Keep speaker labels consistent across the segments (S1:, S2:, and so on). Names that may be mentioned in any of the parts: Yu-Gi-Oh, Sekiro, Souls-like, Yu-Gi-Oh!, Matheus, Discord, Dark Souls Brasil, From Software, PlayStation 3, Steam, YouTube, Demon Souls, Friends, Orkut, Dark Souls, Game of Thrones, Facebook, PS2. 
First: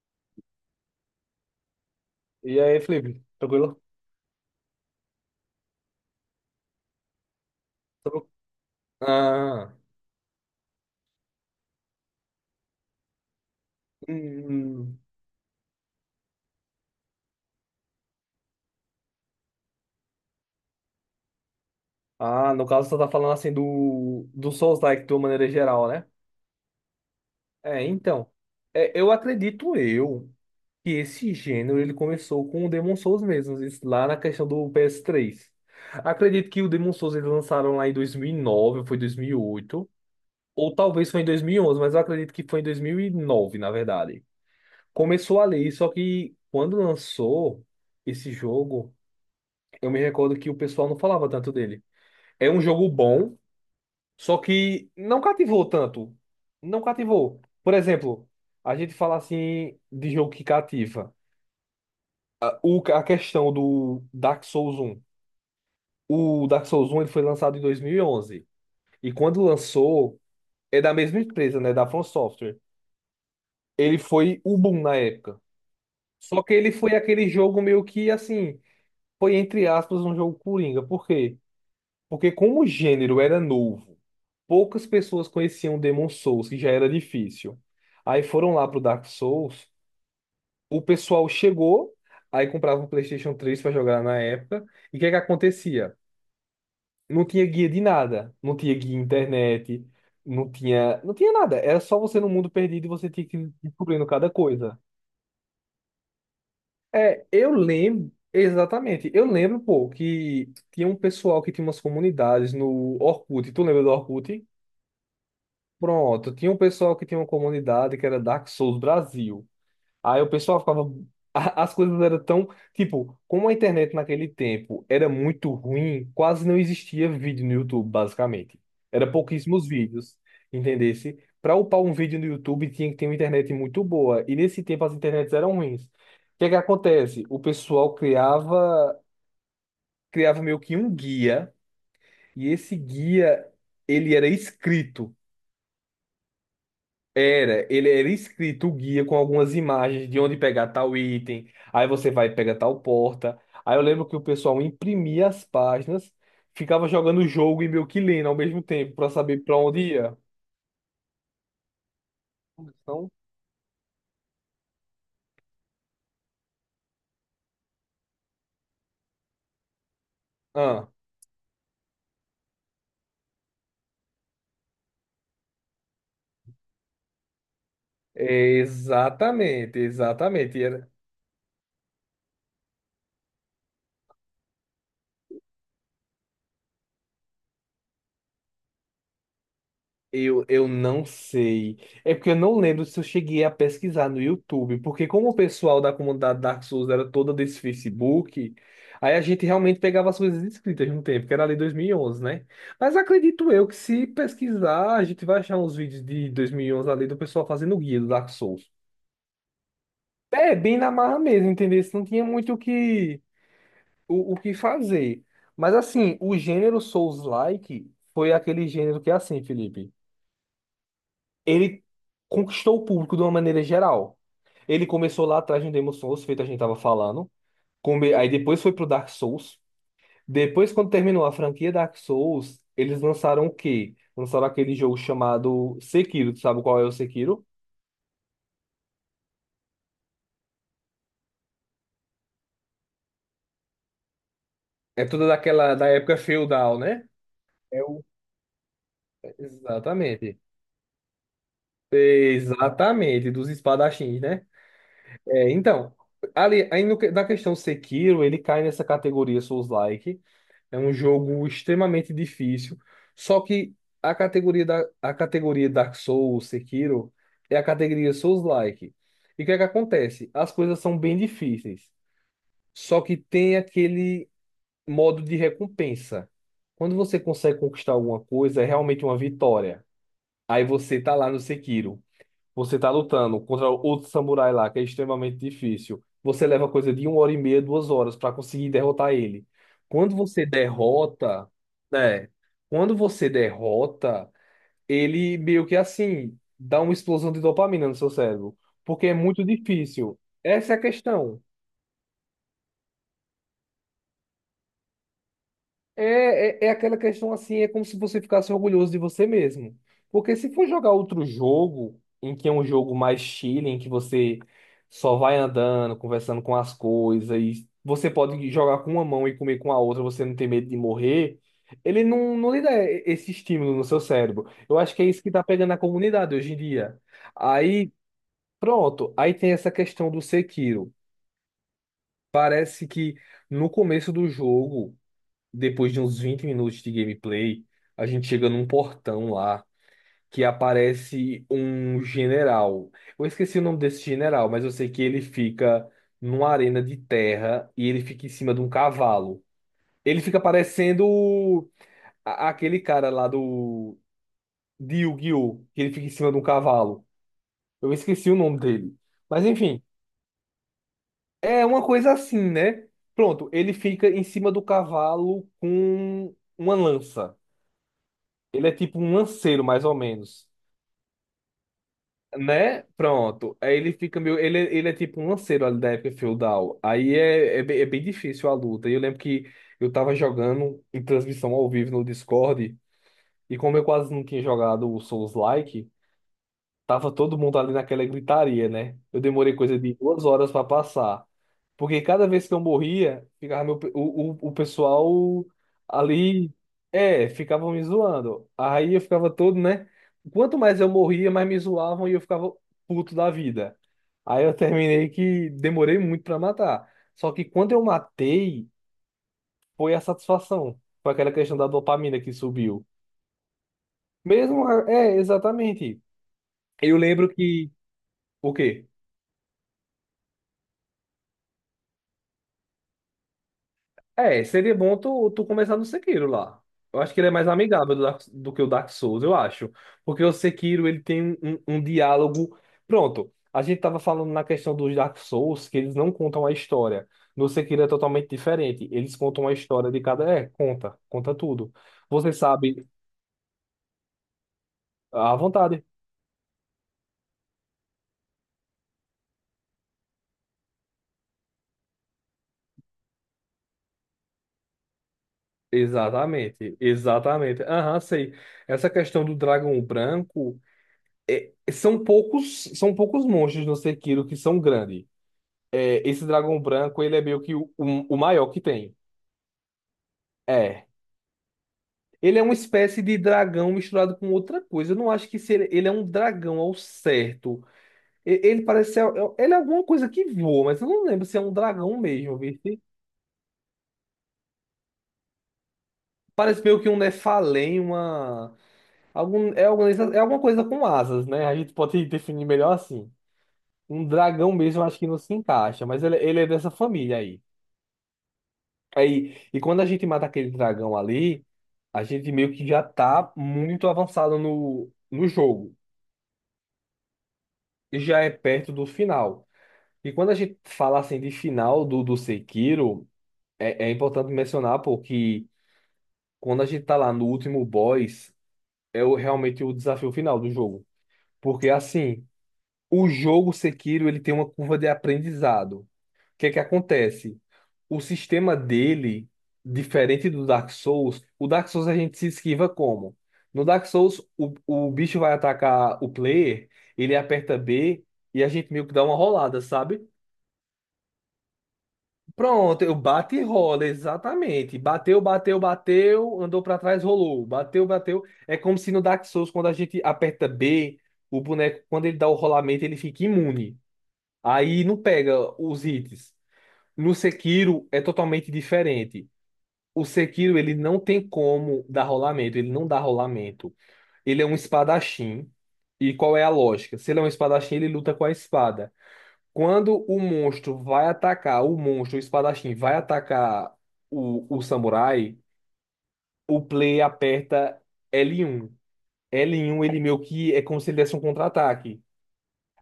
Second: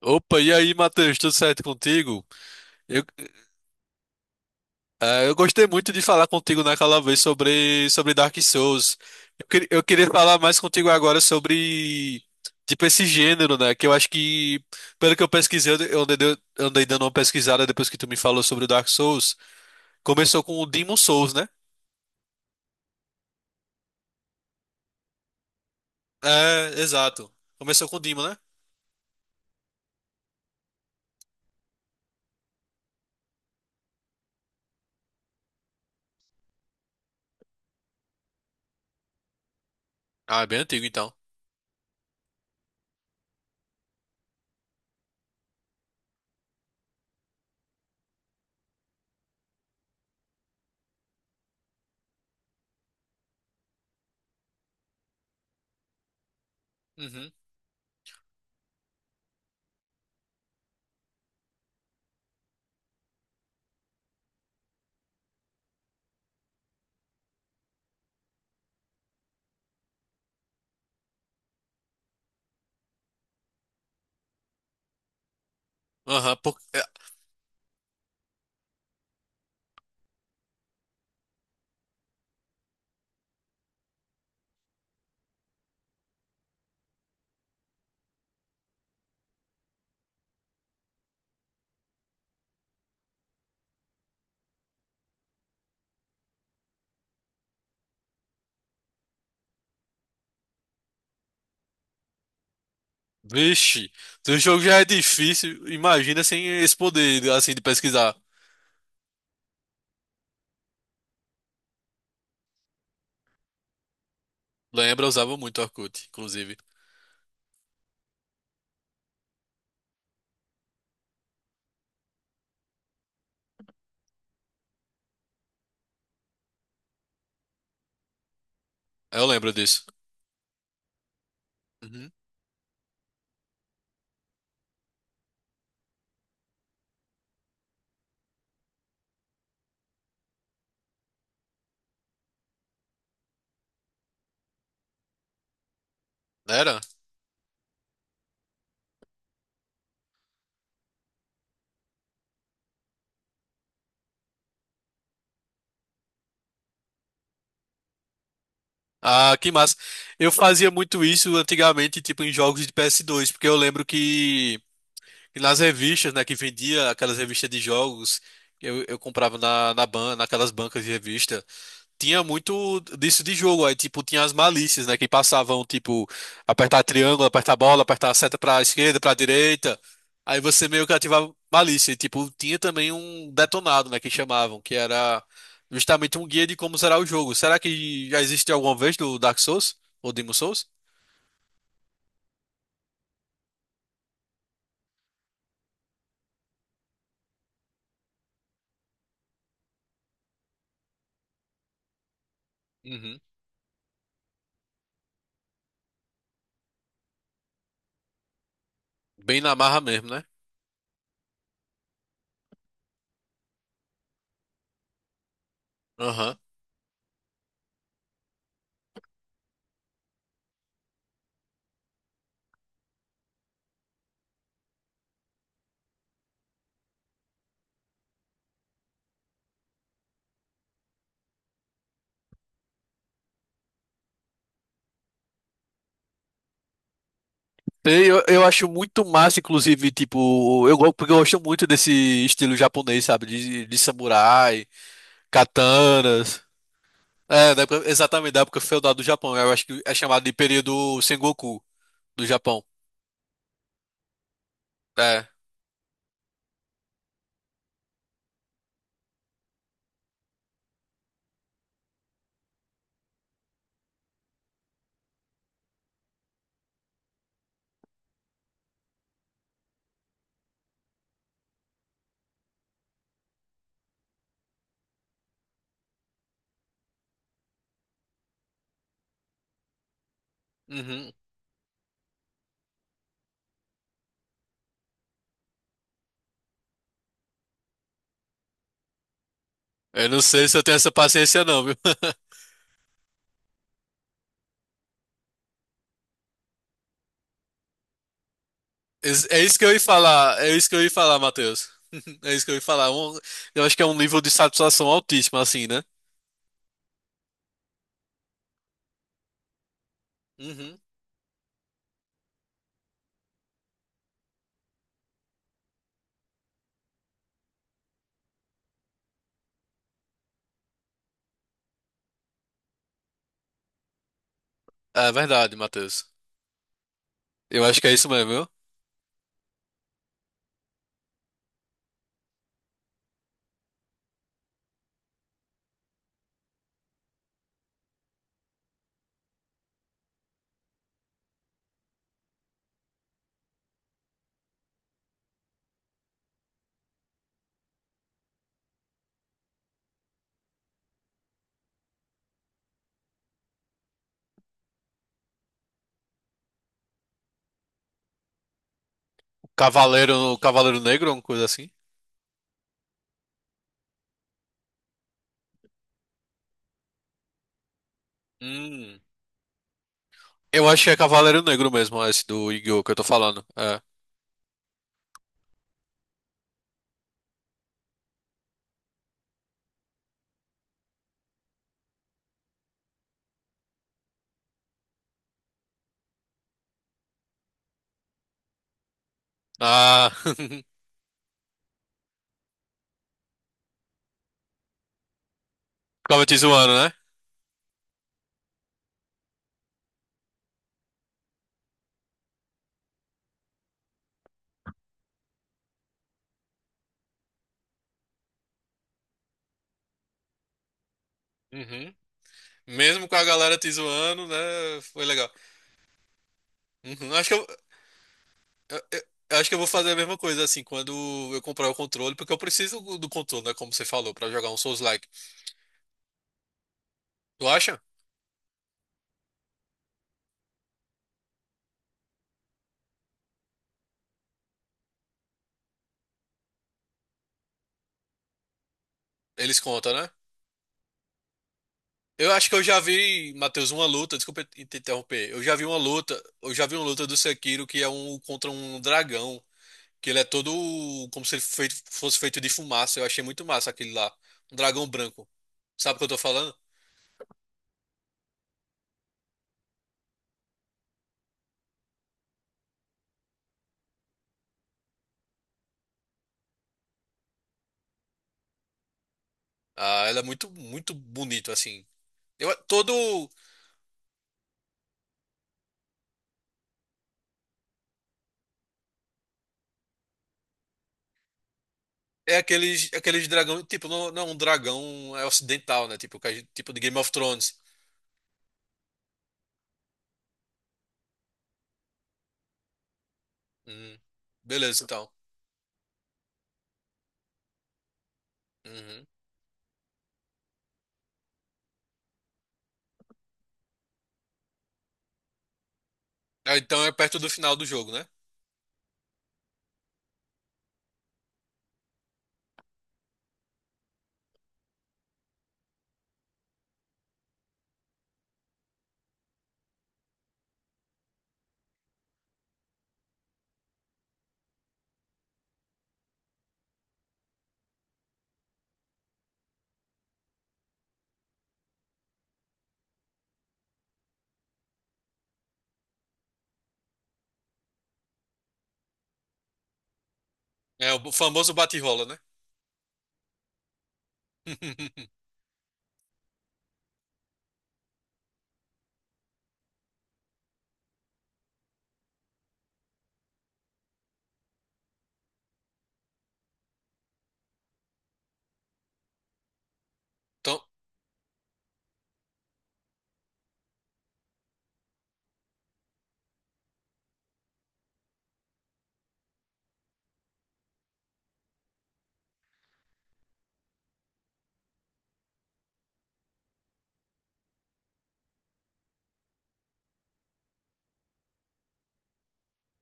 S1: Opa, e aí, Matheus, tudo certo contigo?
S2: E aí,
S1: Eu,
S2: Felipe, tranquilo?
S1: eu gostei muito de falar contigo naquela vez sobre
S2: Tranquilo?
S1: Dark Souls.
S2: Ah,
S1: Eu queria falar mais contigo agora sobre, tipo, esse gênero, né? Que eu acho que,
S2: hum.
S1: pelo que eu pesquisei, eu andei, andei dando uma pesquisada depois que tu me falou sobre o Dark Souls. Começou com o Demon Souls, né?
S2: Ah, no caso, você tá falando assim do Souls-like de uma maneira geral, né?
S1: É, exato.
S2: É,
S1: Começou com o Demon,
S2: então.
S1: né?
S2: É, eu acredito eu que esse gênero ele começou com o Demon Souls mesmo, isso lá na questão do PS3. Acredito que o Demon Souls eles lançaram lá em 2009, ou foi 2008,
S1: Ah, é bem
S2: ou
S1: antigo,
S2: talvez
S1: então.
S2: foi em 2011, mas eu acredito que foi em 2009, na verdade. Começou ali, só que quando lançou esse jogo, eu me recordo que o pessoal não falava tanto dele. É um jogo bom, só que não cativou tanto. Não
S1: Uhum.
S2: cativou. Por exemplo, a gente fala assim de jogo que cativa. A, o- a questão do Dark Souls um O Dark Souls um ele foi lançado em 2011. E onze. E quando lançou, é da mesma empresa, né? Da From Software. Ele foi o boom na época.
S1: Aham,
S2: Só que ele
S1: é,
S2: foi aquele jogo meio que assim. Foi entre aspas um jogo coringa. Por quê? Porque como o gênero era novo, poucas pessoas conheciam Demon Souls, que já era difícil. Aí foram lá pro Dark Souls, o pessoal chegou, aí comprava um PlayStation 3 para jogar na época, e o que é que acontecia? Não tinha guia de nada, não tinha guia internet, não tinha nada, era só você no mundo perdido e você tinha que ir
S1: vixe,
S2: descobrindo cada
S1: se o jogo
S2: coisa.
S1: já é difícil, imagina sem esse
S2: É,
S1: poder,
S2: eu
S1: assim, de
S2: lembro,
S1: pesquisar.
S2: exatamente, eu lembro, pô, que tinha um pessoal que tinha umas comunidades no Orkut, tu lembra do Orkut?
S1: Lembra, eu usava muito o Orkut,
S2: Pronto, tinha um
S1: inclusive.
S2: pessoal que tinha uma comunidade que era Dark Souls Brasil. Aí o pessoal ficava. As coisas eram tão. Tipo, como a internet naquele tempo era muito ruim, quase não existia vídeo no YouTube, basicamente. Era
S1: Eu lembro
S2: pouquíssimos
S1: disso.
S2: vídeos, entendesse? Para upar um
S1: Uhum.
S2: vídeo no YouTube tinha que ter uma internet muito boa. E nesse tempo as internets eram ruins. O que é que acontece? O pessoal criava, meio que um guia, e esse guia ele era escrito.
S1: Era?
S2: Era, ele era escrito o guia com algumas imagens de onde pegar tal item, aí você vai pegar tal porta. Aí eu lembro que o pessoal imprimia as páginas, ficava jogando o jogo e meio que lendo ao mesmo tempo para
S1: Ah,
S2: saber
S1: que
S2: para
S1: massa.
S2: onde ia.
S1: Eu fazia muito isso antigamente, tipo, em jogos de
S2: Então,
S1: PS2, porque eu lembro que nas revistas, né, que vendia aquelas revistas de jogos, eu comprava naquelas bancas
S2: ah,
S1: de revista. Tinha muito disso de jogo. Aí, tipo, tinha as malícias, né? Que passavam, tipo, apertar triângulo, apertar bola, apertar a seta pra esquerda, pra
S2: exatamente,
S1: direita. Aí
S2: exatamente. E
S1: você meio
S2: era.
S1: que ativava malícia. E, tipo, tinha também um detonado, né? Que chamavam, que era justamente um guia de como será o jogo. Será que já existe alguma vez do Dark Souls? Ou Demon
S2: Eu
S1: Souls?
S2: não sei. É porque eu não lembro se eu cheguei a pesquisar no YouTube, porque como o pessoal da comunidade Dark Souls era toda desse Facebook, aí a gente realmente pegava as coisas escritas de um tempo, que era ali 2011, né? Mas
S1: Uhum.
S2: acredito eu que se pesquisar, a gente vai achar uns vídeos de 2011 ali do pessoal fazendo guia do Dark Souls.
S1: Bem na marra mesmo, né?
S2: É, bem na marra mesmo, entendeu? Isso. Não tinha muito o que, o que fazer. Mas assim, o
S1: Aham.
S2: gênero Souls-like foi aquele gênero que é assim, Felipe, ele conquistou o público de uma maneira geral. Ele começou lá atrás no Demon Souls, feito a gente tava falando. Aí depois foi pro Dark Souls. Depois, quando terminou a franquia Dark Souls, eles lançaram o quê? Lançaram aquele jogo chamado Sekiro. Tu sabe qual é o Sekiro?
S1: Sei, eu acho muito massa, inclusive, tipo, porque eu gosto muito desse estilo japonês, sabe? De, samurai,
S2: É toda daquela da época
S1: katanas.
S2: feudal, né?
S1: É,
S2: É o
S1: exatamente, da época feudal do Japão. Eu acho que é chamado de
S2: Exatamente.
S1: período Sengoku do Japão.
S2: Exatamente, dos espadachins, né?
S1: É.
S2: É, então, ali, aí no, que- na questão Sekiro, ele cai nessa categoria Souls-like. É um jogo extremamente difícil. Só que a categoria Dark Souls, Sekiro, é a categoria Souls-like. E o que é que acontece? As coisas são bem difíceis. Só que tem aquele modo de recompensa. Quando você consegue conquistar alguma coisa, é realmente uma vitória. Aí você
S1: Uhum.
S2: tá lá no Sekiro. Você tá lutando contra outro samurai lá, que é extremamente difícil. Você leva coisa de uma hora e meia, 2 horas para conseguir derrotar ele.
S1: Eu
S2: Quando
S1: não
S2: você
S1: sei se eu tenho essa paciência,
S2: derrota,
S1: não, viu?
S2: né? Quando você derrota, ele meio que assim dá uma explosão de dopamina no seu cérebro, porque é
S1: É
S2: muito
S1: isso que eu ia
S2: difícil.
S1: falar, é isso
S2: Essa
S1: que
S2: é a
S1: eu ia falar,
S2: questão.
S1: Matheus. É isso que eu ia falar. Eu acho que é um nível de satisfação altíssimo, assim, né?
S2: É aquela questão assim, é como se você ficasse orgulhoso de você mesmo. Porque se for
S1: Uhum.
S2: jogar outro jogo, em que é um jogo mais chill, em que você só vai andando, conversando com as coisas, e você pode jogar com uma mão e comer com a outra, você não tem medo de morrer, ele não, não lhe dá esse estímulo no seu cérebro. Eu acho que é
S1: É
S2: isso que tá
S1: verdade,
S2: pegando a
S1: Matheus.
S2: comunidade hoje em dia.
S1: Eu acho que
S2: Aí,
S1: é isso mesmo, viu?
S2: pronto, aí tem essa questão do Sekiro. Parece que no começo do jogo, depois de uns 20 minutos de gameplay, a gente chega num portão lá que aparece um general. Eu esqueci o nome desse general, mas eu sei que ele fica numa arena de terra e ele fica em cima de um cavalo. Ele fica parecendo aquele cara lá do de Yu-Gi-Oh! Que ele fica em cima de um cavalo. Eu esqueci o nome dele. Mas enfim,
S1: Cavaleiro, Cavaleiro Negro, uma coisa
S2: é
S1: assim.
S2: uma coisa assim, né? Pronto, ele fica em cima do cavalo com uma lança. Ele é tipo
S1: Hum.
S2: um lanceiro, mais ou menos.
S1: Eu acho que é Cavaleiro Negro mesmo, esse do
S2: Né?
S1: Yu-Gi-Oh! Que eu tô falando.
S2: Pronto. Aí
S1: É.
S2: ele fica meio. Ele é tipo um lanceiro ali da época feudal. Aí bem difícil a luta. E eu lembro que eu tava jogando em transmissão ao vivo no Discord. E como eu quase não tinha jogado o Souls-like, tava todo mundo ali naquela gritaria, né? Eu demorei coisa de
S1: Ah,
S2: 2 horas para passar. Porque cada vez que eu morria, ficava o pessoal
S1: ficava te
S2: ali,
S1: zoando, né?
S2: ficavam me zoando. Aí eu ficava todo, né? Quanto mais eu morria, mais me zoavam e eu ficava puto da vida. Aí eu terminei que demorei muito para matar. Só que quando eu matei, foi a satisfação. Foi aquela questão da
S1: Uhum.
S2: dopamina que subiu.
S1: Mesmo com a galera te zoando, né?
S2: Mesmo,
S1: Foi
S2: é,
S1: legal.
S2: exatamente. Eu
S1: Uhum, acho
S2: lembro
S1: que
S2: que, o
S1: eu-
S2: quê?
S1: eu acho que eu vou fazer a mesma coisa, assim, quando eu comprar o controle, porque eu preciso do controle, né? Como você falou, pra
S2: É,
S1: jogar um
S2: seria bom
S1: Souls-like.
S2: tu começar no Sekiro lá. Eu acho que ele é mais
S1: Tu acha?
S2: amigável do que o Dark Souls, eu acho. Porque o Sekiro, ele tem um diálogo... Pronto, a gente tava falando na questão dos Dark Souls, que eles não contam a história. No Sekiro é totalmente diferente. Eles contam a
S1: Eles
S2: história
S1: contam,
S2: de
S1: né?
S2: cada... É, conta. Conta tudo. Você
S1: Eu acho que eu já
S2: sabe.
S1: vi, Matheus, uma luta, desculpa te interromper.
S2: À
S1: Eu já vi uma
S2: vontade.
S1: luta, eu já vi uma luta do Sekiro que é um contra um dragão, que ele é todo como se ele fosse feito de fumaça. Eu achei muito massa aquele lá. Um dragão branco. Sabe o que eu tô falando?
S2: Exatamente, exatamente. Aham, sei. Essa questão do dragão branco... são poucos monstros no Sekiro que são grandes. É, esse dragão branco, ele é meio que o maior que tem.
S1: Ah, ela é muito,
S2: É.
S1: muito bonito, assim.
S2: Ele é uma
S1: Eu, todo
S2: espécie de dragão misturado com outra coisa. Eu não acho que se ele, ele é um dragão ao certo. Ele parece ser, ele é alguma coisa que voa, mas eu não lembro se é um dragão
S1: É
S2: mesmo, viste?
S1: aqueles, aqueles dragão, tipo, não, não é um dragão, é ocidental, né? Tipo,
S2: Parece
S1: tipo de
S2: meio que um
S1: Game of Thrones.
S2: Nephalém, uma algum é alguma coisa com asas, né? A gente pode definir melhor assim.
S1: Hum,
S2: Um dragão mesmo,
S1: beleza,
S2: eu acho que
S1: então.
S2: não se encaixa, mas ele é dessa família aí.
S1: Uhum.
S2: Aí, e quando a gente mata aquele dragão ali, a gente meio que já tá muito avançado no jogo.
S1: Ah, então é perto do final do jogo,
S2: E
S1: né?
S2: já é perto do final. E quando a gente fala assim de final do Sekiro, é importante mencionar, porque quando a gente tá lá no último boss, é realmente o desafio final do jogo. Porque assim, o jogo Sekiro, ele tem uma curva de aprendizado. O que é que acontece? O sistema dele, diferente do Dark Souls, o Dark Souls a gente se esquiva como? No Dark Souls, o bicho vai atacar o player, ele aperta B e a gente meio que dá uma rolada, sabe?
S1: É o famoso bate-rola, né?
S2: Pronto, eu bate e rola, exatamente. Bateu, bateu, bateu, andou pra trás, rolou. Bateu, bateu. É como se no Dark Souls, quando a gente aperta B, o boneco, quando ele dá o rolamento, ele fica imune. Aí não pega os hits. No Sekiro é totalmente diferente. O Sekiro
S1: Então,
S2: ele não tem como dar rolamento, ele não dá rolamento. Ele é um espadachim. E qual é a lógica? Se ele é um espadachim, ele luta com a espada. Quando o monstro vai atacar, o monstro, o espadachim, vai atacar o samurai, o player aperta L1. L1 ele meio que é como se ele desse um contra-ataque.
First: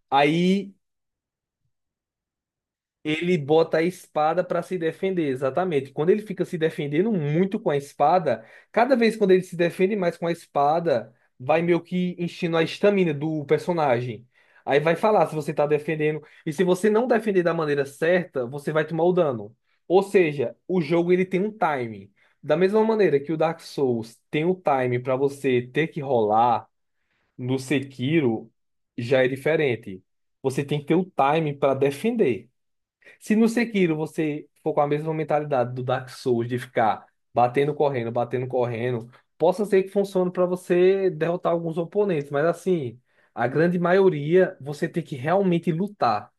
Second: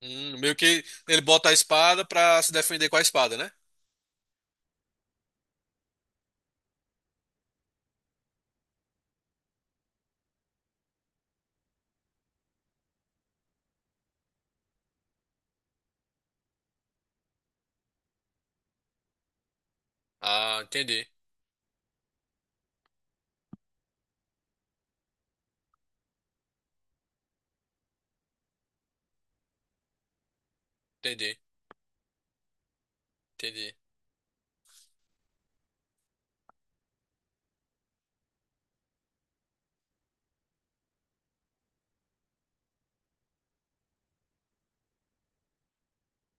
S1: meio
S2: Aí
S1: que ele bota a espada pra se defender com a espada,
S2: ele
S1: né?
S2: bota a espada para se defender, exatamente. Quando ele fica se defendendo muito com a espada, cada vez quando ele se defende mais com a espada, vai meio que enchendo a estamina do personagem. Aí vai falar se você tá defendendo. E se você não defender da maneira certa, você vai tomar o dano. Ou seja,
S1: Ah,
S2: o
S1: entendi,
S2: jogo ele tem um time. Da mesma maneira que o Dark Souls tem um time para você ter que rolar, no Sekiro já é diferente. Você tem que ter o
S1: entendi,
S2: time para defender. Se no
S1: entendi.
S2: Sekiro você for com a mesma mentalidade do Dark Souls de ficar batendo, correndo, possa ser que funcione para você derrotar alguns oponentes, mas assim, a grande maioria você tem que realmente lutar.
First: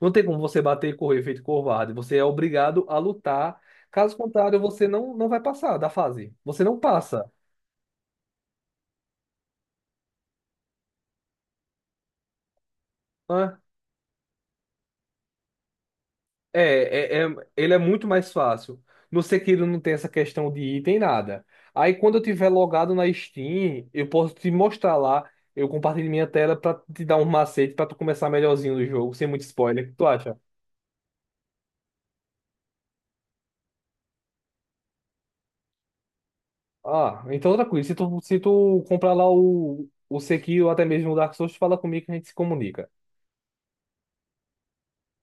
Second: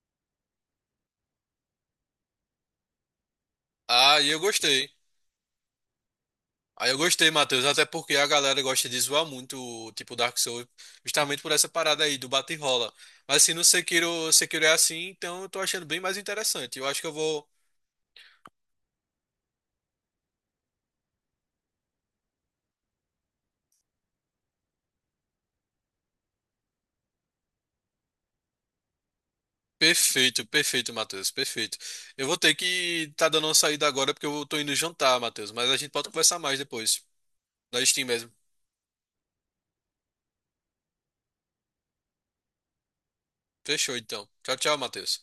S2: Não tem como você bater e correr feito covarde, você é obrigado a lutar. Caso
S1: Ah, e eu
S2: contrário, você
S1: gostei.
S2: não, não vai passar da fase. Você não
S1: Aí eu
S2: passa,
S1: gostei, Matheus, até porque a galera gosta de zoar muito, tipo, Dark Souls, justamente por essa parada aí do bate e rola. Mas se
S2: né?
S1: no Sekiro, Sekiro é assim, então eu tô achando bem mais interessante. Eu acho que eu
S2: É, é, é-
S1: vou.
S2: ele é muito mais fácil. No Sekiro não tem essa questão de item, nada. Aí quando eu tiver logado na Steam, eu posso te mostrar lá. Eu compartilho minha tela pra te dar um macete pra tu começar melhorzinho no jogo, sem muito spoiler. O que tu acha?
S1: Perfeito, perfeito, Matheus, perfeito. Eu vou ter que tá dando uma saída agora porque eu tô indo jantar, Matheus, mas a gente pode conversar mais depois,
S2: Ah, então outra
S1: na
S2: coisa. Se
S1: Steam
S2: tu,
S1: mesmo.
S2: se tu comprar lá o Sekiro ou até mesmo o Dark Souls, fala comigo que a gente se comunica.
S1: Fechou, então. Tchau, tchau, Matheus.